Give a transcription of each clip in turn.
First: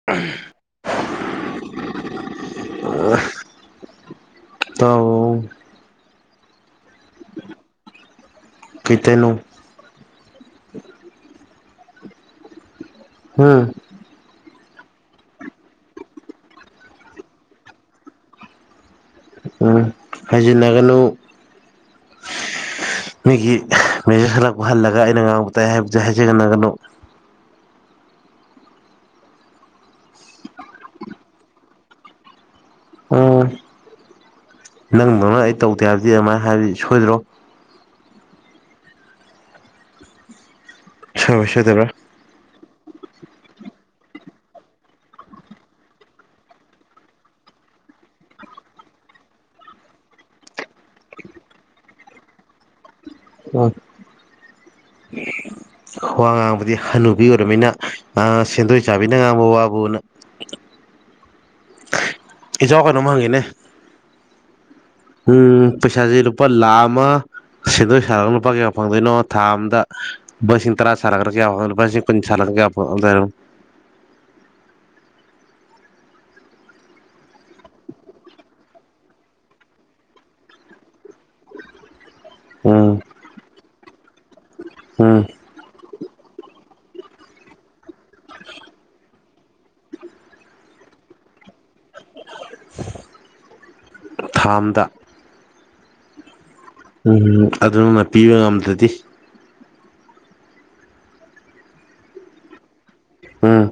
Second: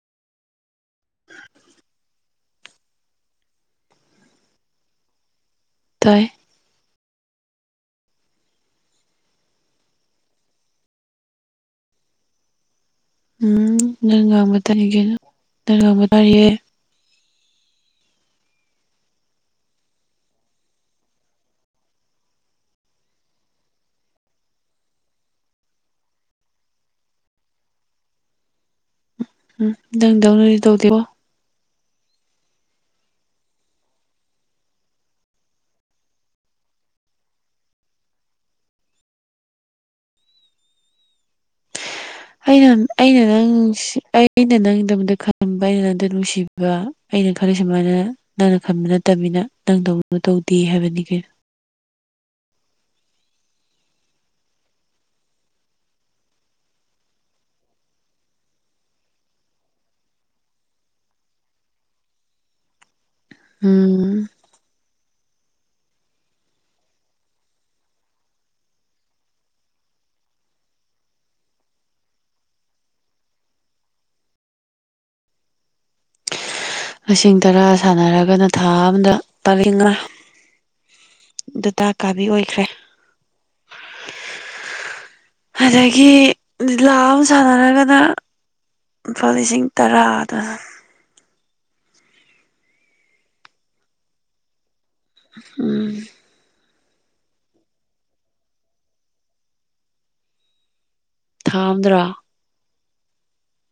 [unintelligible] ꯑ ꯇꯥꯎ ꯇꯥꯏ ꯀꯇꯅꯣ ꯎꯝ ꯅꯪ ꯉꯥꯡꯕ ꯇꯥꯅꯤꯒꯦ ꯅꯪ ꯉꯥꯡꯕ ꯇꯥꯔꯤꯌꯦ ꯎꯝ ꯍꯥꯏꯖꯤꯟꯅꯒꯅꯨ ꯃꯤꯒꯤ ꯃꯦꯖꯔ ꯈꯜꯂꯛꯄ ꯍꯜꯂꯒ ꯑꯩꯅ ꯉꯥꯡꯕ ꯇꯥꯏ ꯍꯥꯏꯕꯗꯨ ꯍꯥꯏꯖꯒꯟꯟꯅꯒꯅꯨ ꯎꯝ ꯅꯪꯗꯧꯅꯗꯤ ꯇꯧꯗꯦꯕꯣ ꯎꯝ ꯅꯪꯗꯧꯅ ꯑꯩ ꯇꯧꯗꯦ ꯍꯥꯏꯕꯗꯤ ꯑꯗꯨꯃꯥꯏꯅ ꯍꯥꯏꯕꯗꯤ ꯁꯣꯏꯗ꯭ꯔꯣ ꯁꯣꯏꯕ ꯁꯣꯏꯗꯕꯔꯥ ꯑꯩꯅ ꯑꯩꯅ ꯅꯪ ꯑꯩꯅ ꯅꯪꯒꯤꯗꯃꯛꯇ ꯈꯟꯕ ꯑꯩꯅ ꯅꯪꯗ ꯅꯨꯡꯁꯤꯕ ꯑꯗꯨꯒ ꯑꯩꯅ ꯈꯜꯂꯤ ꯁꯨꯃꯥꯏꯅ ꯅꯪꯅ ꯈꯟꯕ ꯅꯠꯇꯕꯅꯤꯅ ꯅꯪ ꯇꯧ ꯇꯧꯗꯦ ꯍꯥꯏꯕꯅꯤ ꯀꯩꯅꯣ ꯎꯝ ꯋꯥ ꯉꯥꯡꯕꯗꯤ ꯍꯅꯨꯕꯤ ꯑꯣꯏꯔꯕꯅꯤꯅ ꯁꯦꯟꯗꯣꯏ ꯆꯥꯕꯤꯅ ꯉꯥꯡꯕ ꯋꯥꯕꯨꯅ ꯏꯆꯥꯎ ꯀꯩꯅꯣꯝ ꯍꯪꯉꯤꯅꯦ ꯎꯝ ꯎꯝ ꯄꯩꯁꯥꯁꯦ ꯂꯨꯄꯥ ꯂꯥꯈ ꯑꯃ ꯁꯦꯟꯗꯣꯏ ꯁꯥꯔꯒ ꯂꯨꯄꯥ ꯀꯌꯥ ꯐꯪꯗꯣꯏꯅꯣ ꯊꯥ ꯑ ꯑꯃꯗ ꯂꯨꯄꯥ ꯁꯁꯤꯡ ꯇꯔꯥ ꯁꯠꯂꯒ꯭ꯔꯒ [unintelligible] ꯂꯤꯁꯤꯡ ꯇꯔꯥ ꯁꯥꯟꯅꯔꯒꯅ ꯊꯥ ꯑꯃꯝꯗ ꯄꯔꯦꯡ ꯃꯥ ꯗꯥꯇꯥ ꯀꯥꯕꯤ ꯑꯣꯏꯈ꯭ꯔꯦ ꯎ ꯑꯗꯒꯤ ꯂꯤꯂꯥ ꯑꯃ ꯁꯥꯟꯅꯔꯒꯅ ꯂꯨꯄꯥ ꯂꯤꯁꯤꯡ ꯇꯔꯥ ꯑꯗꯨ ꯊꯥꯝꯗ ꯎꯝ ꯎꯝꯝ ꯑꯗꯨꯃ ꯄꯤꯕ ꯉꯝꯗ꯭ꯔꯗꯤ ꯊꯥ ꯑꯝꯗ꯭ꯔꯥ ꯎꯝ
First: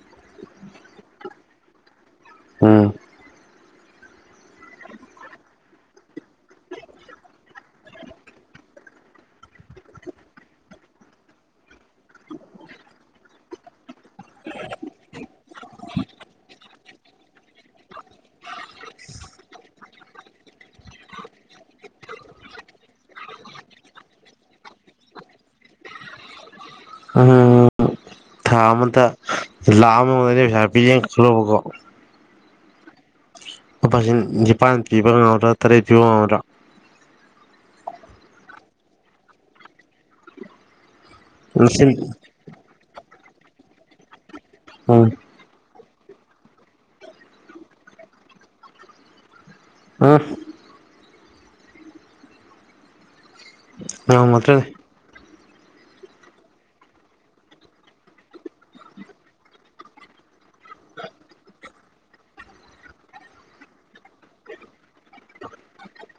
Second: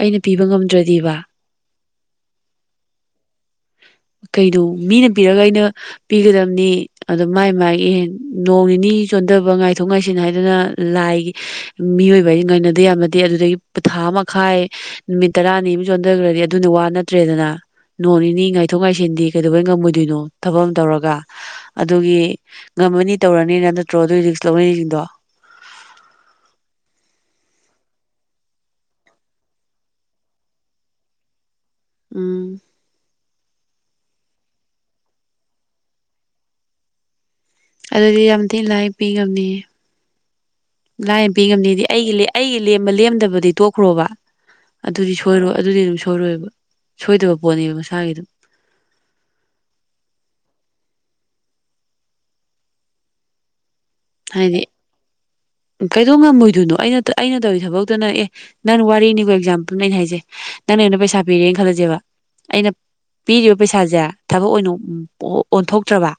ꯑꯩꯅ ꯄꯤꯕ ꯉꯝꯗ꯭ꯔꯗꯤꯕ ꯎꯝ꯫ ꯀꯩꯅꯣ ꯃꯤꯅ ꯄꯤꯔꯒ ꯑꯩꯅ ꯄꯤꯒꯗꯝꯅꯤ ꯑꯗꯣ ꯃꯥꯏ ꯃꯥꯒꯤ ꯅꯣꯡ ꯅꯤꯅꯤ ꯆꯣꯟꯊꯕ ꯉꯥꯏꯊꯣꯛ ꯉꯥꯏꯁꯤꯟ ꯍꯥꯏꯗꯅ ꯂꯥꯏꯒꯤ ꯃꯤꯑꯣꯏꯕ ꯍꯥꯏꯖꯤ ꯉꯥꯏꯅꯗꯦ ꯌꯥꯕꯅꯠꯇꯦ ꯑꯗꯨꯗꯒꯤ ꯊꯥ ꯑꯃꯈꯥꯏ ꯅꯨꯃꯤꯠ ꯇꯔꯥꯅꯤ ꯑꯝ ꯆꯣꯟꯗꯒ꯭ꯔꯗꯤ ꯑꯗꯨꯅ ꯋꯥ ꯅꯠꯇ꯭ꯔꯦꯗꯅ ꯅꯣꯡ ꯅꯤꯅꯤ ꯉꯥꯏ ꯊꯣꯛ ꯉꯥꯏꯁꯤꯟꯗꯤ ꯀꯩꯗꯧꯕꯩ ꯉꯝꯃꯣꯏꯗꯣꯏꯅꯣ ꯊꯕꯛ ꯑꯝ ꯇꯧꯔꯒ꯫ ꯑꯗꯨꯒꯤ ꯉꯝꯃꯅꯤ ꯇꯧꯔꯅꯤꯅ ꯅꯠꯇ꯭ꯔꯣ ꯑꯗꯨꯏ ꯔꯤꯛ꯭ꯁ ꯂꯧꯅꯔꯤꯁꯤꯡꯗꯣ꯫ ꯎꯝ ꯊꯥ ꯑꯃꯇ ꯂꯥꯛ ꯑꯃ ꯃꯅꯦ ꯄꯩꯁꯥ ꯄꯤꯒꯦꯅ ꯈꯜꯂꯣꯕꯀꯣ ꯎꯝ꯫ ꯂꯨꯄꯥꯁꯤꯡ ꯅꯤꯄꯥꯟ ꯄꯤꯕ ꯉꯝꯗ꯭ꯔꯥ ꯇꯔꯦꯠ ꯄꯤꯕ ꯉꯝꯃꯗ꯭ꯔꯥ꯫ ꯑꯗꯨꯗꯤ ꯌꯥꯝ ꯊꯤꯟ ꯂꯥꯏꯟ ꯄꯤ ꯉꯝꯅꯤ ꯂꯥꯏꯟ ꯄꯤ ꯉꯝꯅꯤꯗꯤ ꯂꯤꯁꯤꯡ ꯑꯩꯒꯤ ꯂꯦ ꯑꯩꯒꯤ ꯂꯦꯝꯕ ꯂꯦꯝꯗꯕꯗꯤ ꯇꯣꯛꯈ꯭ꯔꯣꯕ ꯎꯝ ꯑꯗꯨꯗꯤ ꯁꯣꯏꯔꯣ ꯑꯗꯨꯗꯤ ꯑꯗꯨꯝ ꯁꯣꯏꯔꯣꯏꯕ꯫ ꯁꯣꯏꯗꯕ ꯄꯣꯠꯅꯦꯕ ꯃꯁꯥꯒꯤ ꯑꯗꯨꯝ꯫ ꯑꯥ ꯍꯥꯏꯗꯤ ꯉꯝꯃꯛꯇ꯭ꯔꯗꯤ꯫ ꯀꯩꯗꯧ ꯉꯝꯃꯣꯏꯗꯣꯏꯅꯣ ꯑꯩꯅ ꯇ ꯑꯩꯅ ꯇꯧꯔꯤ ꯊꯕꯛꯇꯨꯅ ꯑꯦ ꯅꯪ ꯋꯥꯔꯤꯅꯤꯀꯣ ꯑꯦꯛꯖꯥꯝꯄꯜ ꯑꯩꯅ ꯍꯥꯏꯖꯦ ꯅꯪꯅ ꯑꯩꯉꯣꯟꯗ ꯄꯩꯁꯥ ꯄꯤꯔꯦꯟ ꯈꯜꯂꯁꯦꯕ ꯑꯩꯅ ꯄꯤꯒꯤꯕ ꯄꯩꯁꯥꯁꯦ ꯊꯕꯛ ꯑꯣꯏꯅ ꯑꯣ ꯑꯣꯟꯊꯣꯛꯇ꯭ꯔꯕ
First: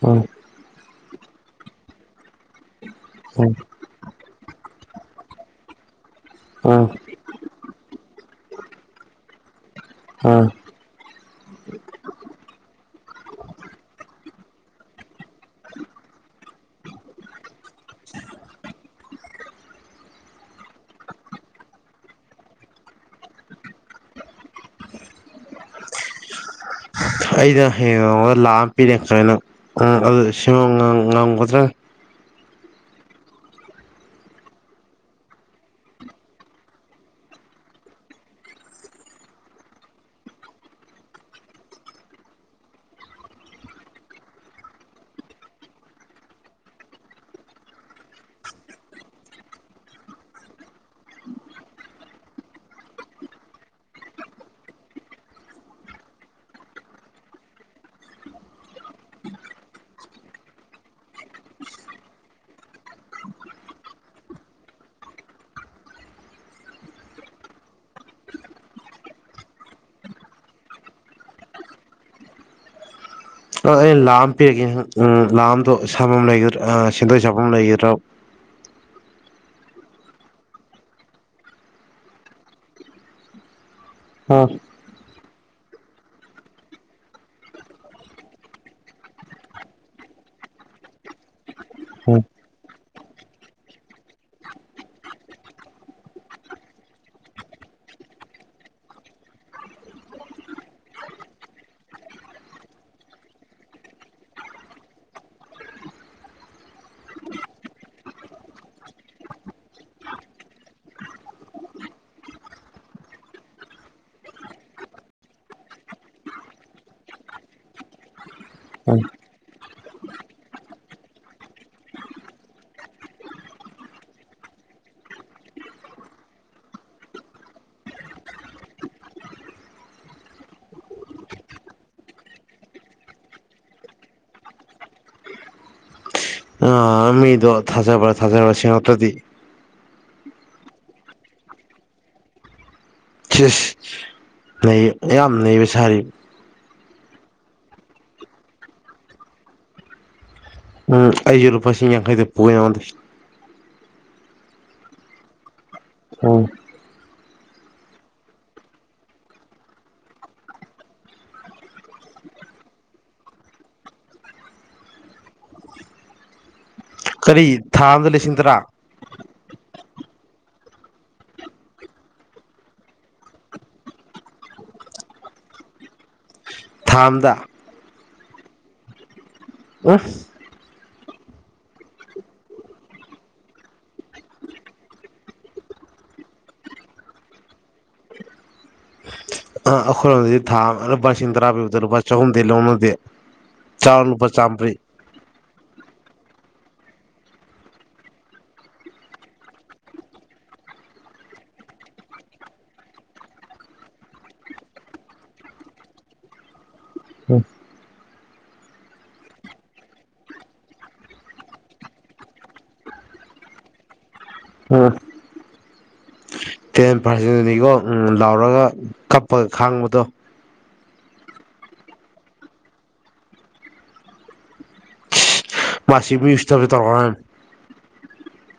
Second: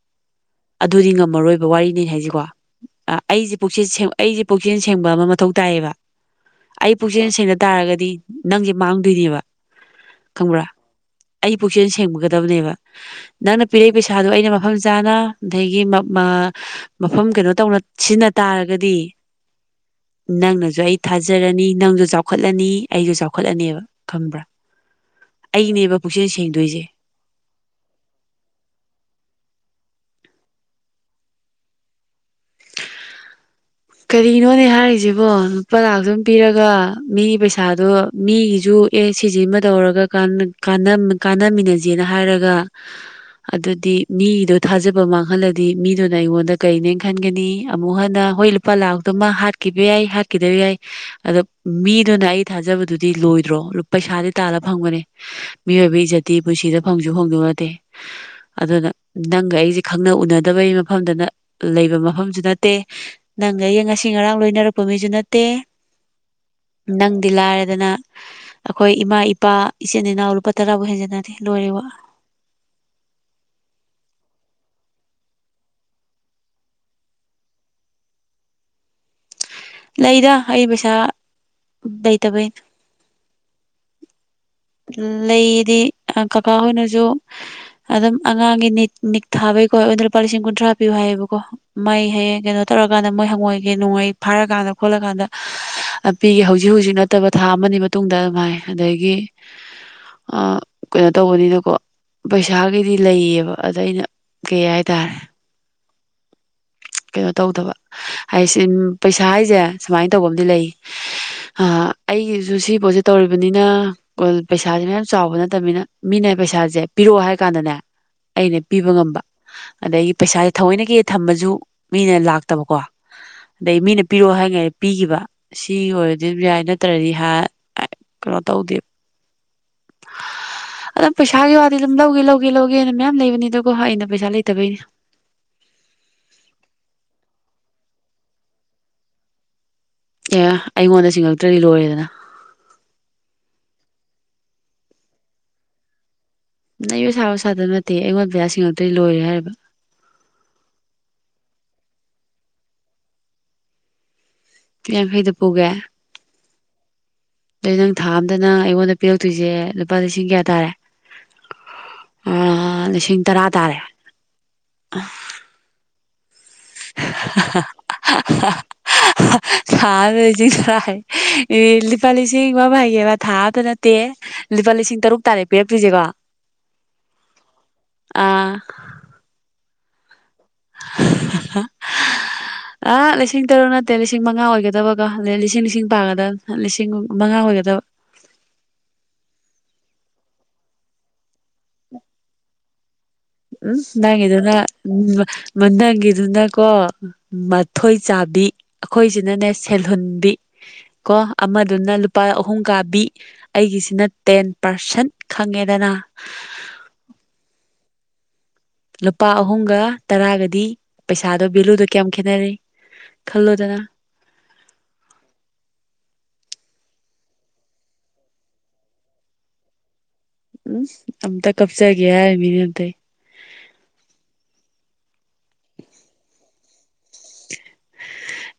ꯎꯝ ꯑꯗꯨꯗꯤ ꯉꯝꯃꯔꯣꯏꯕ ꯋꯥꯔꯤꯅꯤ ꯍꯥꯏꯖꯤꯀꯣ꯫ ꯎꯝ ꯑꯩꯖꯦ ꯄꯨꯛꯆꯦꯜ ꯁꯦꯡꯕ ꯑꯩꯖꯦ ꯄꯨꯛꯆꯦꯜ ꯁꯦꯡꯕ ꯑꯃ ꯃꯊꯧ ꯇꯥꯏꯌꯦꯕ꯫ ꯎꯝ ꯑꯩ ꯄꯨꯛꯆꯦꯟ ꯁꯦꯡꯗ ꯇꯥꯔꯒꯗꯤ ꯅꯪꯖꯦ ꯃꯥꯡꯗꯣꯏꯅꯤꯕ꯫ ꯑꯥ ꯑꯩ ꯄꯨꯛꯆꯦꯟꯜ ꯁꯦꯡꯃꯒꯗꯕꯅꯦꯕ꯫ ꯅꯪꯅ ꯄꯤꯔꯛꯏ ꯄꯩꯁꯥꯗꯣ ꯑꯩꯅ ꯃꯐꯝ ꯆꯥꯅ ꯗꯒꯤ ꯃꯞ ꯃꯥ ꯃꯐꯝ ꯀꯩꯅꯣ ꯇꯧꯅ ꯁꯤꯖꯤꯟꯅ ꯇꯥꯔꯒꯗꯤ ꯅꯪꯅꯖꯨ ꯑꯩ ꯊꯥꯖꯔꯅꯤ ꯅꯪꯖꯨ ꯆꯥꯎꯈꯠꯂꯅꯤ ꯑꯩꯖꯨ ꯆꯥꯎꯈꯠꯂꯅꯦꯕ꯫ ꯈꯪꯕ꯭ꯔꯥ ꯑꯩꯅꯦꯕ ꯄꯨꯛꯆꯦꯜ ꯁꯦꯡꯗꯣꯏꯖ‌ꯦ꯫ ꯑꯩꯅ ꯍꯌꯦꯡ [unintelligible] ꯂꯥꯛ ꯑꯝ ꯄꯤꯔꯦ [unintelligible] ꯅꯪ [unintelligible] ꯉꯝ ꯉꯝꯒꯗ꯭ꯔꯥ ꯀꯔꯤꯅꯣꯅꯦ ꯍꯥꯏꯔꯤꯖꯤꯕꯣ ꯂꯨꯄꯥ ꯂꯥꯛ ꯑꯝ ꯄꯤꯔꯒ ꯃꯤꯒꯤ ꯄꯩꯁꯥꯗꯣ ꯃꯤꯒꯤꯖꯨ ꯑꯦ ꯁꯤꯁꯤꯃ ꯇꯧꯔꯒ ꯀꯥꯟꯅ ꯀꯥꯟꯅꯃ ꯀꯥꯟꯅꯃꯤꯟꯅꯖꯦꯅ ꯍꯥꯏꯔꯒ ꯑꯗꯨꯗꯤ ꯃꯤꯒꯤꯗꯣ ꯊꯥꯖꯕ ꯃꯥꯡꯍꯜꯂꯗꯤ ꯃꯤꯗꯨꯅ ꯑꯩꯉꯣꯟꯗ ꯀꯩꯅꯦ ꯈꯟꯒꯅꯤ꯫ ꯑꯃꯨꯛ ꯍꯟꯅ ꯍꯣꯏ ꯂꯨꯄꯥ ꯂꯥꯛꯇꯨꯃ ꯍꯥꯠꯈꯤꯕ ꯌꯥꯏ ꯍꯥꯠꯈꯤꯗꯕ ꯌꯥꯏ ꯑꯗꯣ ꯃꯤꯗꯨꯅ ꯑꯩ ꯊꯥꯖꯕꯗꯨꯗꯤ ꯂꯣꯏꯗ꯭ꯔꯣ ꯂꯨꯞ ꯄꯩꯁꯥꯗꯤ ꯇꯥꯜꯂ ꯐꯪꯕꯅ‌ꯦ꯫ ꯃꯤꯑꯣꯏꯕꯩ ꯏꯖꯠꯇꯤ ꯄꯨꯟꯁꯤꯗ ꯐꯪꯁꯨ ꯐꯪꯗꯣ ꯅꯠꯇꯦ꯫ ꯑꯗꯨꯅ ꯅꯪꯒ ꯑꯩꯁꯦ ꯈꯪꯅ ꯎꯅꯗꯕꯩ ꯃꯐꯝꯗꯅ ꯂꯩꯕ ꯃꯐꯝꯁꯨ ꯅꯠꯇꯦ ꯅꯪꯒ ꯑꯩꯒ ꯉꯁꯤ ꯉꯔꯥꯡ ꯂꯣꯏꯅꯔꯛꯄ ꯃꯤꯁꯨ ꯅꯠꯇꯦ꯫ ꯅꯪꯗꯤ ꯂꯥꯏꯔꯗꯅ ꯑꯈꯣꯏ ꯏꯃꯥ ꯏꯄꯥ ꯏꯆꯤꯟ ꯏꯅꯥꯎ ꯂꯨꯄꯥ ꯇꯔꯥꯕꯛ ꯍꯦꯟꯖꯤꯟꯅꯗꯦ ꯂꯣꯏꯔꯦ ꯋꯥ꯫ ꯑ ꯑꯩꯅ ꯂꯥꯛ ꯑꯝ ꯄꯤꯔꯒꯦ [unintelligible] ꯂꯥꯛ ꯑꯝꯗꯣ ꯁꯥꯟꯕꯝ ꯂꯩꯒꯗ꯭ꯔ ꯑꯥ ꯁꯦꯟꯗꯣꯏ ꯆꯥꯕꯝ ꯂꯩꯒꯗ꯭ꯔ‌ꯣ ꯂꯩꯗ ꯑꯩ ꯄꯩꯁꯥ ꯂꯩꯇꯕꯩꯩꯟ꯫ ꯑꯥ ꯎꯝ ꯂꯩꯌꯦꯗꯤ ꯑ ꯀꯥꯀꯥ ꯍꯣꯏꯅꯁꯨ ꯑꯗꯨꯝ ꯑꯉꯥꯡꯒꯤ ꯅꯤꯠ ꯅꯤꯛ ꯊꯥꯕꯩꯀꯣ ꯑꯩꯉꯣꯟꯗ ꯂꯨꯄꯥ ꯂꯤꯁꯤꯡ ꯀꯨꯟꯊ꯭ꯔꯥ ꯄꯤꯌ‌ꯣ ꯍꯥꯏꯌꯦꯕꯀꯣ꯫ ꯃꯩ ꯍꯌꯦꯡ ꯀꯩꯅꯣ ꯇꯧꯔꯛꯀꯥꯟꯗ ꯃꯣꯏ ꯍꯪꯉꯣꯏꯒꯤ ꯅꯣꯡꯃꯩ ꯐꯥꯔꯀꯥꯟꯗ ꯈꯣꯠꯂꯀꯥꯟꯗ ꯄꯤꯒꯦ ꯍꯧꯖꯤꯛ ꯍꯨꯖꯤꯛ ꯅꯠꯇꯕ ꯊꯥ ꯑꯃꯅꯤ ꯃꯇꯨꯡꯗ ꯑꯝ ꯍꯥꯏ ꯑꯗꯒꯤ ꯑꯥ ꯀꯩꯅꯣ ꯇꯧꯕꯅꯤꯅꯀꯣ ꯄꯩꯁꯥꯒꯤꯗꯤ ꯂꯩꯌꯦꯕ ꯑꯗ ꯑꯩꯅ ꯀꯩ ꯍꯥꯏꯇꯥꯔ ꯀꯩꯅꯣ ꯇꯧꯗꯕ ꯍꯥꯏꯁꯤꯟ ꯄꯩꯁꯥ ꯍꯥꯏꯖ‌ꯦ ꯁꯨꯃꯥꯏꯟ ꯇꯧꯕ ꯑꯝꯗꯤ ꯂꯩ ꯍꯥ ꯑꯩꯒꯤꯖꯨ ꯁꯤ ꯄꯣꯠꯁꯤ ꯇꯧꯔꯤꯕꯅꯤꯅ ꯄꯨꯜ ꯄꯩꯁꯥꯖꯤꯅ ꯌꯥꯝ ꯆꯥꯎꯕ ꯅꯠꯇꯕꯅꯤꯅ ꯃꯤꯅ ꯄꯩꯁꯥꯖ‌ꯦ ꯄꯤꯔ‌ꯣ ꯍꯥꯏ ꯀꯥꯟꯗꯅꯦ ꯑꯩꯅ ꯄꯤꯕ ꯉꯝꯕ ꯑꯗꯒꯤ ꯄꯩꯁꯥ ꯊꯑꯣꯏꯅꯒꯤ ꯍ‌ꯦ ꯊꯝꯃꯖꯨ ꯃꯤꯅ ꯂꯥꯛꯇꯕꯀꯣ ꯑꯗꯩ ꯃꯤꯅ ꯄꯤꯔ‌ꯣ ꯍꯥꯏꯉꯩ ꯄꯤꯒꯤꯕ ꯑꯁꯤ ꯑꯣꯏꯔꯗꯤ ꯗꯨꯝ ꯌꯥꯏ ꯅꯠꯇ꯭ꯔꯗꯤ ꯍꯥ ꯀꯩꯅꯣ ꯇꯧꯗꯦ [unintelligible] ꯑꯗꯨꯝ ꯄꯩꯁꯥꯒꯤ ꯋꯥꯗꯤ ꯑꯗꯨꯝ ꯂꯧꯒꯦ ꯂꯧꯒꯦ ꯂꯧꯒꯦꯅ ꯃꯌꯥꯝ ꯂꯩꯕꯅꯤꯗꯀ‌ꯣ ꯑꯩꯅ ꯄꯩꯁꯥ ꯂꯩꯇꯕꯩꯅꯤ [unintelligible] ꯃꯤꯗꯣ ꯊꯥꯖꯕ ꯊꯥꯖꯕ ꯁꯤꯡꯉꯛꯇꯥꯗꯤ ꯑꯦ ꯑꯩꯉꯣꯟꯗ ꯁꯤꯡꯉꯛꯇ꯭ꯔꯗꯤ ꯂꯣꯏꯔꯦꯗꯅ ꯏ ꯏꯁ ꯅꯩ ꯅꯪ ꯌꯥꯝ ꯅꯩꯕ ꯁꯥꯔꯤ ꯅꯩꯕ ꯁꯥꯕ ꯁꯥꯗꯕ ꯅꯠꯇꯦ ꯑꯩꯉꯣꯟꯗ ꯄꯩꯁꯥ ꯁꯤꯡꯉꯛꯇ꯭ꯔꯗꯤ ꯂꯣꯏꯔꯦ ꯍꯥꯏꯔꯤꯕ ꯎꯝ ꯑꯩꯖꯨ ꯂꯨꯄꯥ ꯂꯤꯁꯤꯡ ꯌꯥꯡꯈꯩꯗ ꯄꯨꯒ‌ꯦ ꯅꯉ‌ꯣꯟꯗꯩ [unintelligible] ꯌꯥꯡꯈꯩꯗ ꯄꯨꯒꯦ [unintelligible] ꯑꯗꯨꯗꯤ ꯅꯪ ꯊꯥ ꯑꯝꯗ ꯅꯪ ꯑꯩꯉꯣꯟꯗ ꯄꯤꯔꯛꯇꯣꯏꯁꯦ ꯂꯨꯄꯥ ꯂꯤꯁꯤꯡ ꯀꯌꯥ ꯇꯥꯔꯦ? ꯑ ꯂꯤꯁꯤꯡ ꯇꯔꯥ ꯇꯥꯔꯦ? ꯀꯔꯤ ꯊꯥ ꯑꯝꯗ ꯂꯤꯁꯤꯡ [unintelligible] [inaudible] ꯊꯥ ꯑꯃꯗ ꯂꯤꯁꯤꯡ ꯇꯔꯥ ꯍꯥꯏꯌ‌ꯦ ꯏ ꯂꯤꯄꯥ ꯂꯤꯁꯤꯡ ꯋꯥ ꯑꯃ ꯍꯥꯏꯒꯦꯕ ꯊꯥ ꯑꯃꯗ ꯅꯠꯇꯦ꯫ ꯂꯨꯄꯥ ꯂꯤꯁꯤꯡ ꯇꯔꯨꯛ ꯇꯥꯔꯦ ꯄꯤꯔꯛꯇ‌꯭ꯔꯤꯖ‌ꯦꯀꯣ? ꯊꯥ ꯑꯝꯗ? ꯑꯥ [unintelligible] [unintelligible] [unintelligible] ꯑꯥ ꯂꯤꯁꯤꯡ ꯇꯔꯨꯛ ꯅꯠꯇꯦ, ꯂꯤꯁꯤꯡ ꯃꯉꯥ ꯑꯣꯏꯒꯗꯕꯒ‌ꯣ ꯑꯗꯩ ꯂꯤꯁꯤꯡ ꯂꯤꯁꯤꯡ ꯄꯥꯒꯗꯝꯅꯤ, ꯂꯤꯁꯤꯡ ꯃꯉꯥ ꯑꯣꯏꯒꯗꯕ꯫ ꯑ ꯑꯩꯈꯣꯏꯔꯣꯝꯗꯗꯤ ꯊꯥ ꯂꯨꯄꯥ ꯂꯤꯁꯤꯡ ꯇꯔꯥ ꯄꯤꯕꯗ ꯂꯨꯄꯥ ꯆꯍꯨꯝꯗꯩ ꯂꯧꯅꯗꯦ꯫ ꯎꯝ ꯆꯥꯎꯔ ꯂꯨꯄꯥ ꯅꯪꯒꯤꯗꯨꯅ ꯆꯥꯝꯃꯔꯤ [unintelligible] ꯃ ꯅꯪꯒꯤꯗꯨꯅꯀꯣ ꯃꯊꯣꯏ ꯆꯥꯕꯤ꯫ ꯑꯈꯣꯏꯁꯤꯅꯅꯦ ꯁꯦꯜꯍꯨꯟꯕꯤ ꯀꯣ꯫ ꯑꯃꯗꯨꯅ ꯂꯨꯄꯥ ꯑꯍꯨꯝ ꯀꯥꯕꯤ꯫ ꯑꯩꯒꯤꯁꯤꯅ ꯇꯦꯟ ꯄꯥꯔꯁꯟ꯫ ꯈꯪꯉꯦꯗꯅ? ꯂꯨꯄꯥ ꯑꯍꯨꯝꯒ ꯇꯔꯥꯒꯗꯤ ꯄꯩꯁꯥꯗꯣ ꯚꯦꯂꯨꯗꯣ ꯀꯌꯥꯝ ꯈꯦꯠꯅꯔꯦ? ꯈꯜꯂꯣꯗꯅ? ꯎꯝ ꯇꯦꯟ ꯄꯥꯔꯁꯦꯟꯗꯨꯅꯤꯀꯣ ꯎꯝ ꯂꯥꯎꯔꯒ ꯀꯞꯄꯒ ꯈꯥꯡꯕꯗꯣ꯫ ꯎꯝ ꯑꯝꯇ ꯀꯞꯆꯒꯦ ꯍꯥꯏꯔꯤꯃꯤꯅꯦ ꯑꯝꯇ ꯑꯩ꯫ ꯃꯥꯁꯤ ꯃꯤ ꯎꯁꯤꯠꯇꯕꯖ‌ꯦ ꯇꯧꯔꯛꯀꯅ‌ꯣ ꯍꯥꯏ [inaudible]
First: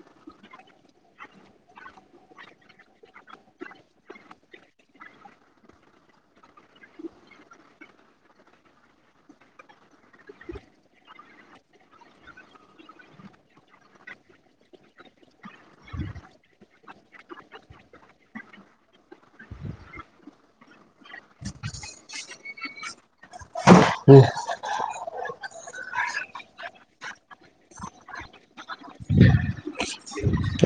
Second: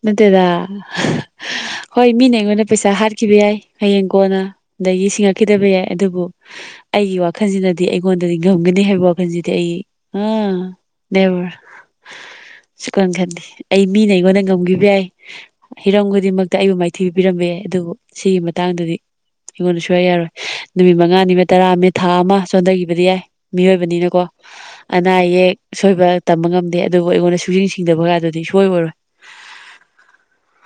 ꯅꯠꯇꯦꯗꯥ [unintelligible] ꯍꯣꯏ ꯃꯤꯅ ꯑꯩꯉꯣꯟꯗꯩ ꯄꯩꯁꯥ ꯍꯥꯠꯈꯤꯕ ꯌꯥꯏ ꯍꯌꯦꯡ ꯀꯣꯟꯅ ꯑꯗꯒꯤ ꯁꯤꯡꯉꯛꯈꯤꯗꯕ ꯌꯥꯏ ꯑꯗꯨꯕꯨ ꯑꯩꯒꯤ ꯋꯥꯈꯜꯁꯤꯅꯗꯤ ꯑꯩꯉꯣꯟꯗꯗꯤ ꯉꯝꯒꯅꯤ ꯍꯥꯏꯕ ꯋꯥꯈꯜꯁꯤꯗꯤ ꯑꯩ ꯑꯥ ꯅꯦꯕ꯭ꯔ꯫ ꯁꯨꯈꯟ ꯈꯟꯗ‌ꯦ꯫ ꯑꯩ ꯃꯤꯅ ꯑꯩꯉꯣꯟꯗ ꯉꯝꯒꯤꯕ ꯌꯥꯏ꯫ ꯍꯤꯔꯝ ꯈꯨꯗꯤꯡꯃꯛꯇ ꯑꯩꯕꯨ ꯃꯥꯏꯊꯤꯕ ꯄꯤꯔꯝꯕ ꯑꯗꯨꯕꯨ ꯁꯤꯒꯤ ꯃꯇꯥꯡꯗꯗꯤ ꯑꯩꯉꯣꯟꯗ ꯁꯨꯡꯌꯥ ꯌꯥꯔꯣꯏ꯫ ꯅꯨꯃꯤꯠ ꯃꯉꯥꯅꯤꯃ ꯇꯔꯥ [unintelligible] ꯊꯥ ꯑꯃ ꯆꯣꯟꯗꯒꯤꯕꯗꯤ ꯌꯥꯏ꯫ ꯃꯤꯑꯣꯏꯕꯅꯤꯅꯀꯣ ꯑꯅꯥ ꯑꯌꯦꯛ ꯁꯣꯏꯕ ꯇꯝꯕ ꯉꯝꯗꯦ ꯑꯗꯨꯕꯨ ꯑꯩꯉꯣꯟꯗ ꯁꯨꯁꯤꯡ ꯁꯤꯡꯗꯕꯒꯗꯨꯗꯤ ꯁꯨꯑꯣꯏ ꯑꯣꯏꯔꯣꯏ꯫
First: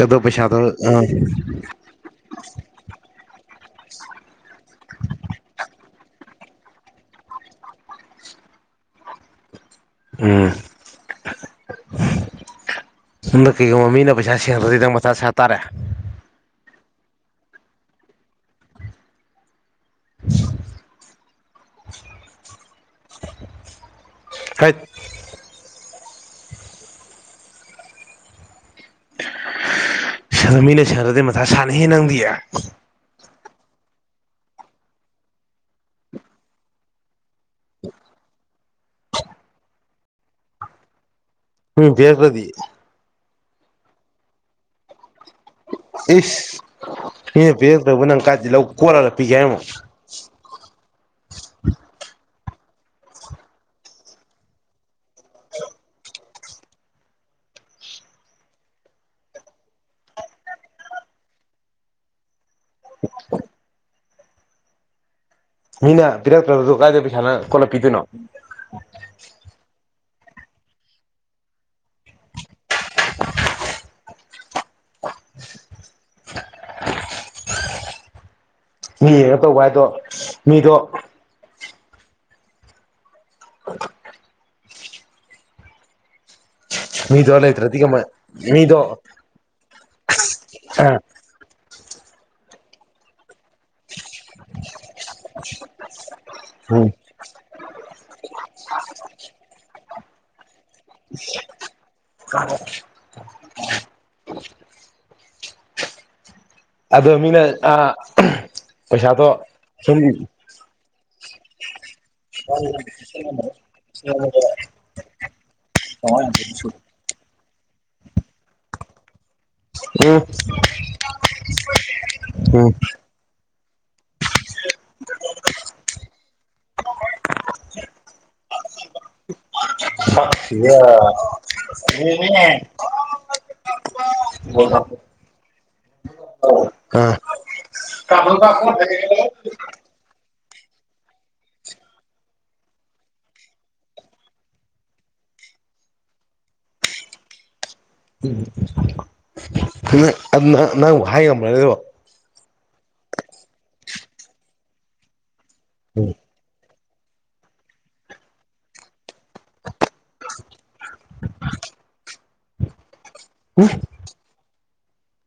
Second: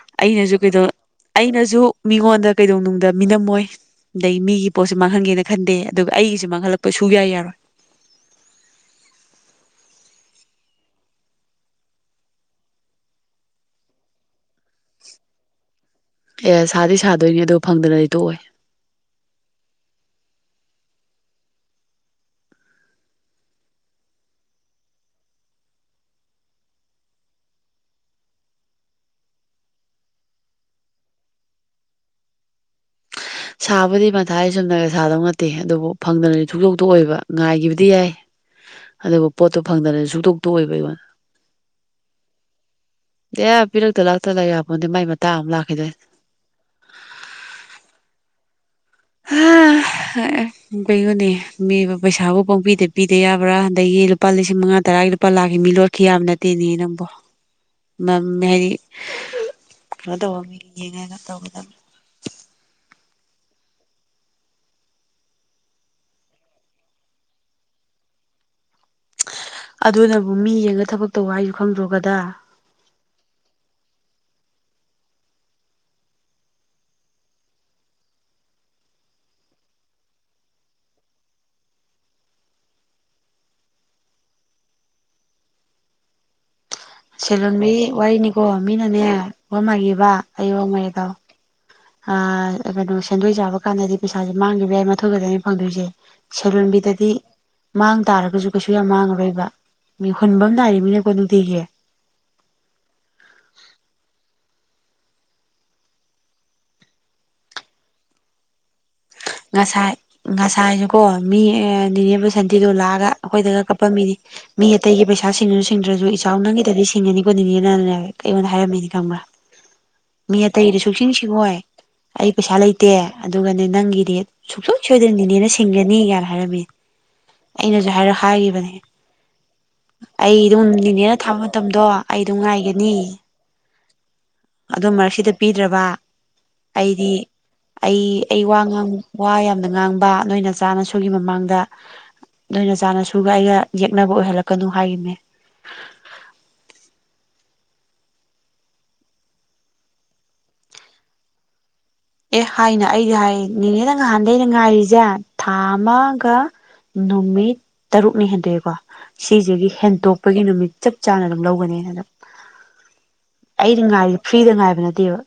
ꯑꯗꯣ ꯑꯩꯅꯖꯨ‌ ꯄꯩꯁꯥꯗꯣ ꯀꯩꯗꯣ ꯑꯥ ꯑꯩꯅꯁꯨ ꯃꯤꯉꯣꯟꯗ ꯀꯩꯗꯧꯅꯨꯡꯗ ꯃꯤꯅꯝꯃꯣꯏ꯫ ꯑꯗꯩ ꯃꯤꯒꯤ ꯄꯣꯠꯁꯨ ꯃꯥꯡꯍꯟꯒꯦꯅ ꯈꯟꯗꯦ ꯑꯗꯨꯒ ꯑꯩꯒꯤꯁꯨ ꯃꯥꯡꯍꯜꯂꯛꯄ ꯁꯨꯌꯥ ꯌꯥꯔꯣꯏ꯫ ꯎꯝ꯫ ꯁꯣꯝꯗ ꯀꯩꯒꯨꯝꯕ ꯃꯤꯅ ꯄꯩꯁꯥ ꯁꯤꯡꯉꯛꯇ‍꯭ꯔꯗꯤ ꯅꯪ ꯃꯊꯥ ꯁꯥꯥ ꯇꯥꯔꯦ? ꯌꯦꯁ ꯁꯥꯗꯤ ꯁꯥꯗꯣꯏꯅꯦ ꯑꯗꯨ ꯐꯪꯗꯅꯗꯤ ꯇꯣꯛꯑꯣꯏ꯫ ꯍꯥꯏꯠ ꯁꯥꯟꯅꯃꯤꯅ ꯁꯥꯟꯅꯗꯦ ꯃꯊꯥ ꯁꯥꯅꯤꯍꯦ ꯅꯪꯗꯤ꯫ ꯁꯥꯕꯨꯗꯤ ꯃꯊꯥꯏ ꯆꯨꯝꯅꯒ ꯁꯥꯗꯧ ꯅꯠꯇꯦ ꯑꯗꯨꯕꯨ ꯐꯪꯗꯅꯗꯤ ꯁꯨꯇꯣꯛ ꯇꯣꯛꯑꯣꯕ ꯉꯥꯏꯈꯤꯕꯗꯤ ꯌꯥꯏ꯫ ꯑꯗꯨꯕꯨ ꯄꯣꯠꯇꯣ ꯐꯪꯗꯅꯗꯤ ꯁꯨꯛꯇꯣꯛ ꯇꯣꯛꯑꯣꯏꯕ ꯑꯩꯉꯣꯟꯗ꯫ ꯎꯝ ꯄꯤꯔꯛꯇꯗꯤ? ꯑꯦ ꯄꯤꯔꯛꯇ ꯂꯥꯛꯇ ꯂꯩ ꯌꯥꯄꯣꯟꯇꯦ ꯃꯥꯏ ꯃꯇꯥꯡ ꯑꯃ ꯂꯥꯛꯈꯤꯗꯣꯏꯅꯦ꯫ ꯏꯁ ꯃꯤꯅ ꯄꯤꯔꯛꯇ꯭ꯔꯒꯧ ꯅꯪ ꯀꯥꯏꯗꯩ ꯂꯧ ꯀꯣꯠꯂ ꯍꯥ ꯍꯣꯏ ꯑꯦ ꯀꯩꯅꯣꯅꯦ ꯃꯤꯕꯨ ꯄꯩꯁꯥꯕꯨ ꯄꯡꯄꯤꯗ ꯄꯤꯗ ꯌꯥꯕ꯭ꯔꯥ? ꯑꯗꯒꯤ ꯂꯨꯄꯥ ꯂꯤꯁꯤꯡ ꯃꯉꯥ ꯇꯔꯥꯒꯤ ꯄꯂꯥꯒꯤ ꯃꯤ ꯂꯣꯠꯈꯤ ꯌꯥꯝꯕ ꯅꯠꯇꯦꯅꯦ ꯅꯪꯕꯣ ꯃꯝꯃꯦ ꯍꯥꯏꯗꯤ ꯀꯩꯅꯣ ꯇꯧꯕ ꯃꯤ ꯌꯦꯡꯉꯒ ꯇꯧꯒꯗꯕ ꯃꯤꯅ ꯄꯤꯔꯛꯇ꯭ꯔꯁꯨ ꯀꯗꯥꯏꯗꯨ ꯄꯩꯁꯥꯅ ꯀꯣꯜꯂꯄꯤꯗꯣꯏꯅꯣ ꯑꯗꯨꯅꯕꯨ ꯃꯤ ꯌꯦꯡꯉ ꯊꯕꯛ ꯇꯧꯕ ꯍꯥꯏꯁꯨ ꯈꯪꯗ꯭ꯔꯣꯒꯗ ꯃꯤ ꯌꯦꯡꯉ ꯇꯧꯕ ꯍꯥꯏꯗꯣ ꯃꯤꯗꯣ ꯃꯤꯗꯣ ꯂꯩꯇ꯭ꯔꯗꯤ [unintelligible] ꯀꯃꯥꯏ ꯋꯥꯔꯤꯅꯤꯀꯣ ꯃꯤꯗꯣ ꯃꯤꯅꯅꯦ ꯋꯥ ꯃꯥ ꯍꯥꯏꯒꯦꯕꯥ ꯑꯩꯋꯥꯃꯥ ꯑ ꯍꯥꯏꯒꯦ ꯇꯥꯎ ꯀꯩꯅꯣ ꯁꯦꯟꯗꯣꯏ ꯆꯥꯕ ꯀꯥꯟꯗꯗꯤ ꯄꯩꯁꯥꯁꯦ ꯃꯥꯡꯈꯤꯕ ꯌꯥꯏ ꯃꯊꯣꯏꯒꯗꯅ ꯐꯪꯗꯣꯏꯁꯦ ꯎꯝ ꯁꯦꯟꯂꯣꯟꯕꯤꯗꯗꯤ ꯃꯥꯡ ꯇꯥꯔꯒꯁꯨ ꯀꯩꯁꯨ ꯌꯥꯝ ꯃꯥꯡꯉꯔꯣꯏꯕ ꯃꯤ ꯍꯨꯟꯕ ꯅꯥꯏꯔꯤꯃꯤꯅꯀꯣ ꯅꯨꯡꯇꯤꯒꯤ [unintelligible] ꯑꯗꯣ ꯃꯤꯅ ꯑꯥ ꯄꯩꯁꯥꯗꯣ ꯉꯁꯥꯏ ꯁꯨꯝ ꯎꯝ ꯉꯁꯥꯏꯁꯨꯀꯣ ꯃꯤ ꯅꯤꯅꯦꯕꯨ ꯁꯟꯇꯤꯗꯣ ꯂꯥꯛꯑꯒ ꯑꯩꯈꯣꯏꯗꯒ ꯀꯞꯄꯝꯃꯤꯅꯤ ꯃꯤ ꯑꯇꯩꯒꯤ ꯄꯩꯁꯥ ꯁꯤꯡ ꯁꯤꯡꯗ꯭ꯔꯁꯨ ꯏꯆꯥꯎ ꯅꯪꯒꯤꯗꯗꯤ ꯊꯤꯡꯉꯅꯤꯀꯣ ꯅꯤꯅꯦꯅꯅꯦ ꯑꯩꯉꯣꯟꯗ ꯍꯥꯏꯔꯝꯃꯤꯅꯤ ꯈꯪꯕ꯭ꯔꯥ ꯃꯤ ꯑꯇꯩꯗꯤ ꯁꯨꯡꯁꯤꯡ ꯁꯤꯡꯉꯣꯏ ꯑꯩ ꯄꯩꯁꯥ ꯎꯝ ꯂꯩꯇꯦ ꯑꯗꯨꯒꯅꯦ ꯅꯪꯒꯤ ꯗꯤ ꯁꯨꯡꯁꯣꯏ ꯁꯣꯏꯗꯅ ꯅꯤꯅꯦꯅ ꯁꯤꯡꯒꯅꯤ ꯀꯥꯏꯅ ꯍꯥꯏꯔꯝꯃꯤ ꯑꯩꯅꯁꯨ ꯍꯥꯏꯔ ꯍꯥꯏꯈꯤꯕꯅꯦ ꯑꯩ ꯑꯗꯨꯝ ꯅꯤꯅꯦꯅ ꯊꯥꯕ ꯃꯇꯝꯗꯣ ꯑꯩ ꯑꯗꯨꯝ ꯉꯥꯏꯒꯅꯤ ꯑꯗꯨ ꯃꯔꯛ ꯁꯤꯗ ꯄꯤꯗ꯭ꯔꯕ ꯑꯩꯗꯤ ꯑꯩ ꯑꯩ ꯋꯥ ꯉꯥꯡ ꯋꯥ ꯌꯥꯝꯅ ꯉꯥꯡꯕ ꯅꯣꯏꯅ ꯅꯆꯥꯅꯁꯨꯒꯤ ꯃꯃꯥꯡꯗ ꯅꯣꯏ ꯆꯆꯥꯅꯁꯨꯒ ꯑꯩꯒ ꯌꯦꯛꯅꯕ ꯑꯣꯏꯍꯜꯂꯛꯀꯅꯨ ꯍꯥꯏꯒꯤꯝꯅꯦ ꯎꯪ ꯅꯪꯕꯨ ꯍꯥꯏ ꯉꯝꯕꯔꯥꯅꯦ ꯑꯗꯨꯕꯨ ꯑꯦ ꯍꯥꯏꯅ ꯑꯩꯗꯤ ꯍꯥꯏ ꯅꯤꯅꯦꯗ ꯅꯍꯥꯟꯗꯒꯤ ꯑꯩꯅ ꯉꯥꯏꯔꯤꯁꯦ ꯊꯥ ꯎꯝ ꯑꯃꯒ ꯅꯨꯃꯤꯠ ꯇꯔꯨꯛꯅꯤ ꯍꯦꯟꯗꯣꯛꯑꯦꯀꯣ ꯁꯤꯁꯤꯒꯤ ꯍꯦꯟꯇꯣꯛꯄꯒꯤ ꯅꯨꯃꯤꯠ ꯆꯞ ꯆꯥꯅ ꯑꯗꯨꯝ ꯂꯧꯒꯅꯦ ꯅ ꯑꯗꯨꯝ ꯑꯩꯗꯤ ꯉꯥꯏ ꯐ꯭ꯔꯤꯗ ꯉꯥꯏꯕ ꯅꯠꯇꯦꯕ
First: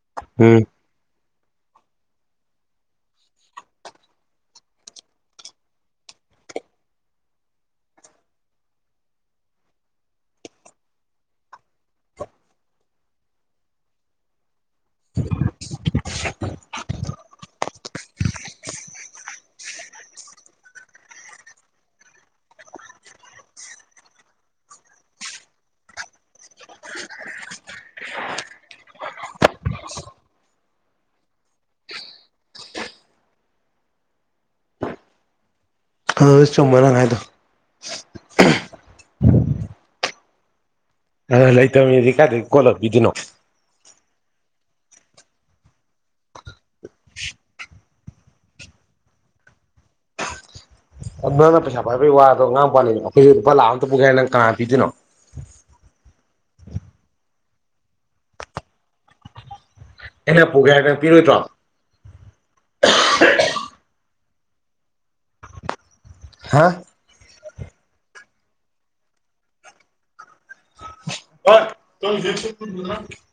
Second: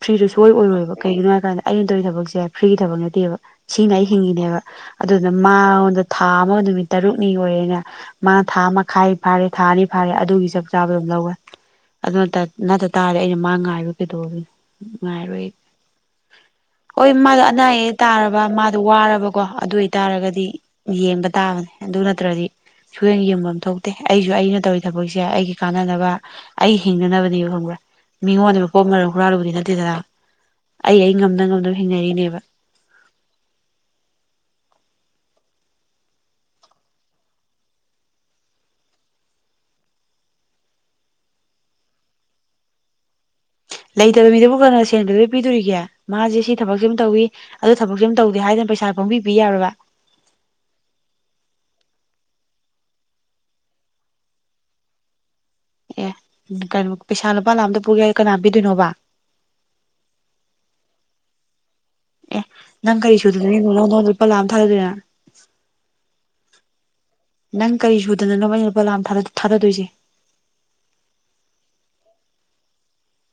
ꯐ꯭ꯔꯤꯗꯨ ꯁꯨꯡ ꯑꯣꯏ ꯑꯣꯏꯔꯣꯏꯕ ꯀꯩꯒꯤꯅꯣ ꯍꯥꯏꯀꯥꯟꯗ ꯑꯩꯅ ꯇꯧꯔꯤꯕ ꯊꯕꯛꯁꯦ ꯐ꯭ꯔꯤꯒꯤ ꯊꯕꯛ ꯅꯠꯇꯦꯕ ꯁꯤꯅ ꯑꯩ ꯍꯤꯡꯉꯤꯅꯦꯕ ꯑꯗꯨꯅ ꯃꯉꯣꯟꯗ ꯊꯥ ꯑꯃꯒ ꯅꯨꯃꯤꯠ ꯇꯔꯨꯛꯅꯤ ꯑꯣꯏꯔꯦꯅ ꯃꯥ ꯅ ꯊꯥ ꯃꯈꯥꯏ ꯐꯥꯔꯦ ꯊꯥ ꯑꯅꯤ ꯐꯥꯔꯦ ꯑꯗꯨꯒꯤ ꯆꯞ ꯆꯥꯕꯗ ꯑꯗꯨꯝ ꯂꯧꯋꯦ ꯑꯗꯨ ꯅꯠꯇ ꯇꯥꯔꯗꯤ ꯑꯩꯅ ꯃꯥ ꯉꯥꯏꯔ ꯀꯩꯗꯧꯅꯗꯣꯏꯅꯣ ꯉꯥꯏꯔꯣꯏ ꯍꯣꯏ ꯃꯥꯗꯣ ꯑꯅꯥ ꯑꯌꯦꯛ ꯇꯥꯔꯕ ꯃꯥꯗꯣ ꯋꯥꯔꯕꯀꯣ ꯑꯗꯨ ꯑꯣꯏꯇꯥꯔꯒꯗꯤ ꯌꯦꯡꯕ ꯇꯥꯕꯅꯦ ꯑꯗꯨ ꯅꯠꯇ꯭ꯔꯗꯤ ꯁꯨꯌꯦꯡ ꯌꯦꯡꯐꯝ ꯊꯣꯛꯇꯦ ꯑꯩꯁꯨ ꯑꯩꯅ ꯇꯧꯔꯤ ꯊꯕꯛꯁꯦ ꯑꯩꯒꯤ ꯀꯥꯟꯅꯅꯕ ꯑꯩ ꯍꯤꯡꯅꯅꯕꯅꯦ ꯈꯪꯕ꯭ꯔꯥ ꯃꯤꯉꯣꯟꯗ ꯃ ꯄꯣꯠ ꯃꯔꯟ ꯍꯨꯔꯥꯜꯂꯨꯕꯗꯤ ꯅꯠꯇꯦꯗꯅ ꯑꯩ ꯑꯩ ꯉꯝꯅ ꯉꯝꯅꯕ ꯍꯤꯡꯅꯔꯤꯅꯦꯕ ꯆꯨꯝꯃꯦ ꯅꯪ ꯍꯥꯏꯗꯣ ꯑ ꯂꯩ ꯇꯕ ꯃꯤꯗꯤ ꯀꯥꯏꯗꯩ ꯀꯣꯠꯂ ꯄꯤꯗꯣꯏꯅꯣ ꯂꯩꯇꯕ ꯃꯤꯗꯕꯨ ꯀꯅꯥ ꯁꯦꯟ ꯀꯩꯗꯧꯕꯩ ꯄꯤꯗꯣꯔꯤꯒꯦ ꯃꯥꯁꯦ ꯁꯤ ꯊꯕꯛꯁꯦ ꯑꯃ ꯇꯧꯏ ꯑꯗꯨ ꯊꯕꯛꯁꯤꯃꯥ ꯇꯧꯗꯦ ꯍꯥꯏꯗꯅ ꯄꯩꯁꯥ ꯄꯪꯄꯤ ꯄꯤ ꯌꯥꯕꯔꯕ ꯅꯪꯅ ꯄꯩꯁꯥ ꯄꯥꯏꯕꯒꯤ ꯋꯥꯗꯣ ꯉꯥꯡꯕꯥ ꯋꯥꯅꯤ ꯑꯩ ꯂꯨꯄꯥ ꯂꯥꯛ ꯑꯝꯇꯥ ꯄꯨꯒꯦ ꯅꯪ ꯀꯥꯅꯅ ꯄꯤꯗꯨꯏꯅꯣ ꯑꯦ ꯀꯩꯅꯣ ꯄꯩꯁꯥ ꯂꯨꯄꯥ ꯂꯥꯛꯑꯝꯇ ꯄꯨꯒꯦ ꯀꯅꯥ ꯄꯤꯗꯣꯏꯅꯣꯕ ꯑꯩꯅ ꯄꯨꯒꯦ ꯍꯥꯏꯕꯗ ꯄꯤꯔꯣꯏꯗ꯭ꯔꯣ ꯑꯦ ꯅꯪ ꯀꯔꯤ ꯁꯨꯗꯅꯅꯣ ꯅꯉꯣꯟꯗꯥ ꯂꯨꯄꯥ ꯂꯥꯛ ꯑꯃ ꯊꯥꯗꯗꯣꯏꯅꯣ ꯍꯥꯥ ꯅꯪ ꯀꯔꯤ ꯁꯨꯗꯅꯅꯣꯕ ꯑꯩꯅ ꯂꯨꯄꯥ ꯂꯥꯛ ꯊꯥꯗꯗꯣꯏꯁꯦ [unintelligible]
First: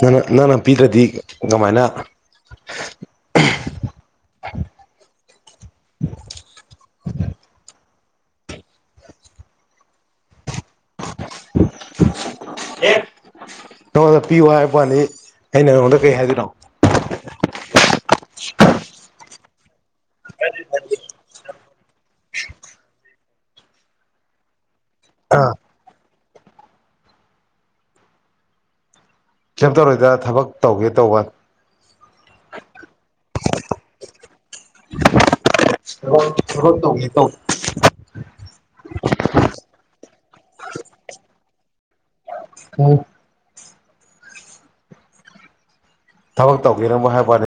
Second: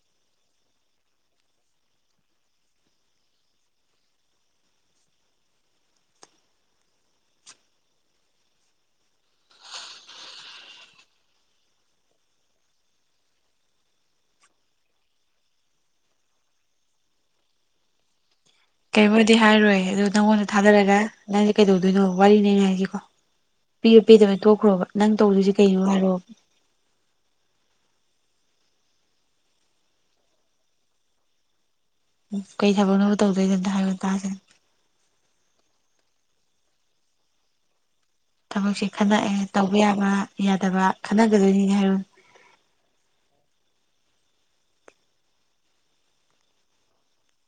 ꯅꯪꯅ ꯅꯪꯅ ꯄꯤꯗ꯭ꯔꯗꯤ ꯀꯃꯥꯏꯅ ꯅꯉꯣꯟꯗ ꯄꯤꯌꯨ ꯍꯥꯏꯕꯥꯋꯥꯅꯤ ꯑꯩꯅ ꯅꯉꯣꯟꯗ ꯀꯩ ꯍꯥꯏꯗꯣꯏꯅꯣ ꯀꯩꯕꯨꯗꯤ ꯍꯥꯏꯔꯣꯏ ꯑꯗꯣ ꯅꯪꯉꯣꯟꯗ ꯊꯥꯗꯔꯒ ꯅꯪꯁꯦ ꯀꯩꯗꯧꯗꯣꯏꯅꯣ ꯋꯥꯔꯤꯅꯦ ꯑꯩꯅꯥ ꯍꯥꯏꯁꯤꯀꯣ ꯄꯤꯕ ꯄꯤꯗꯕꯩ ꯇꯣꯛꯈ꯭ꯔꯣꯕ ꯅꯪ ꯑ ꯇꯧꯗꯣꯏꯁꯤ ꯀꯩꯅꯣ ꯍꯥꯏꯔꯣ ꯀꯩꯝ ꯇꯧꯔꯣꯏꯗ ꯊꯕꯛ ꯇꯧꯒꯦ ꯇꯧꯕ ꯀꯩ ꯊꯕꯛꯅꯣꯕ ꯇꯧꯗꯣꯏꯁꯦ ꯑꯝꯇ ꯍꯥꯏꯌꯨ ꯇꯥꯁꯦ ꯊꯕꯛ ꯊꯕꯛ ꯇꯧꯒꯦ ꯇꯧ ꯊꯕꯛꯁꯦ ꯈꯟꯅꯑꯦ ꯇꯧꯕ ꯌꯥꯕ ꯌꯥꯗꯕ ꯈꯟꯅꯒꯗꯣꯏꯅꯤꯅꯦ ꯍꯥꯏꯔꯣ [unintelligible] ꯊꯕꯛ ꯇꯧꯕꯤꯔꯝꯃꯨ ꯍꯥꯏꯕ ꯋꯥꯅꯤ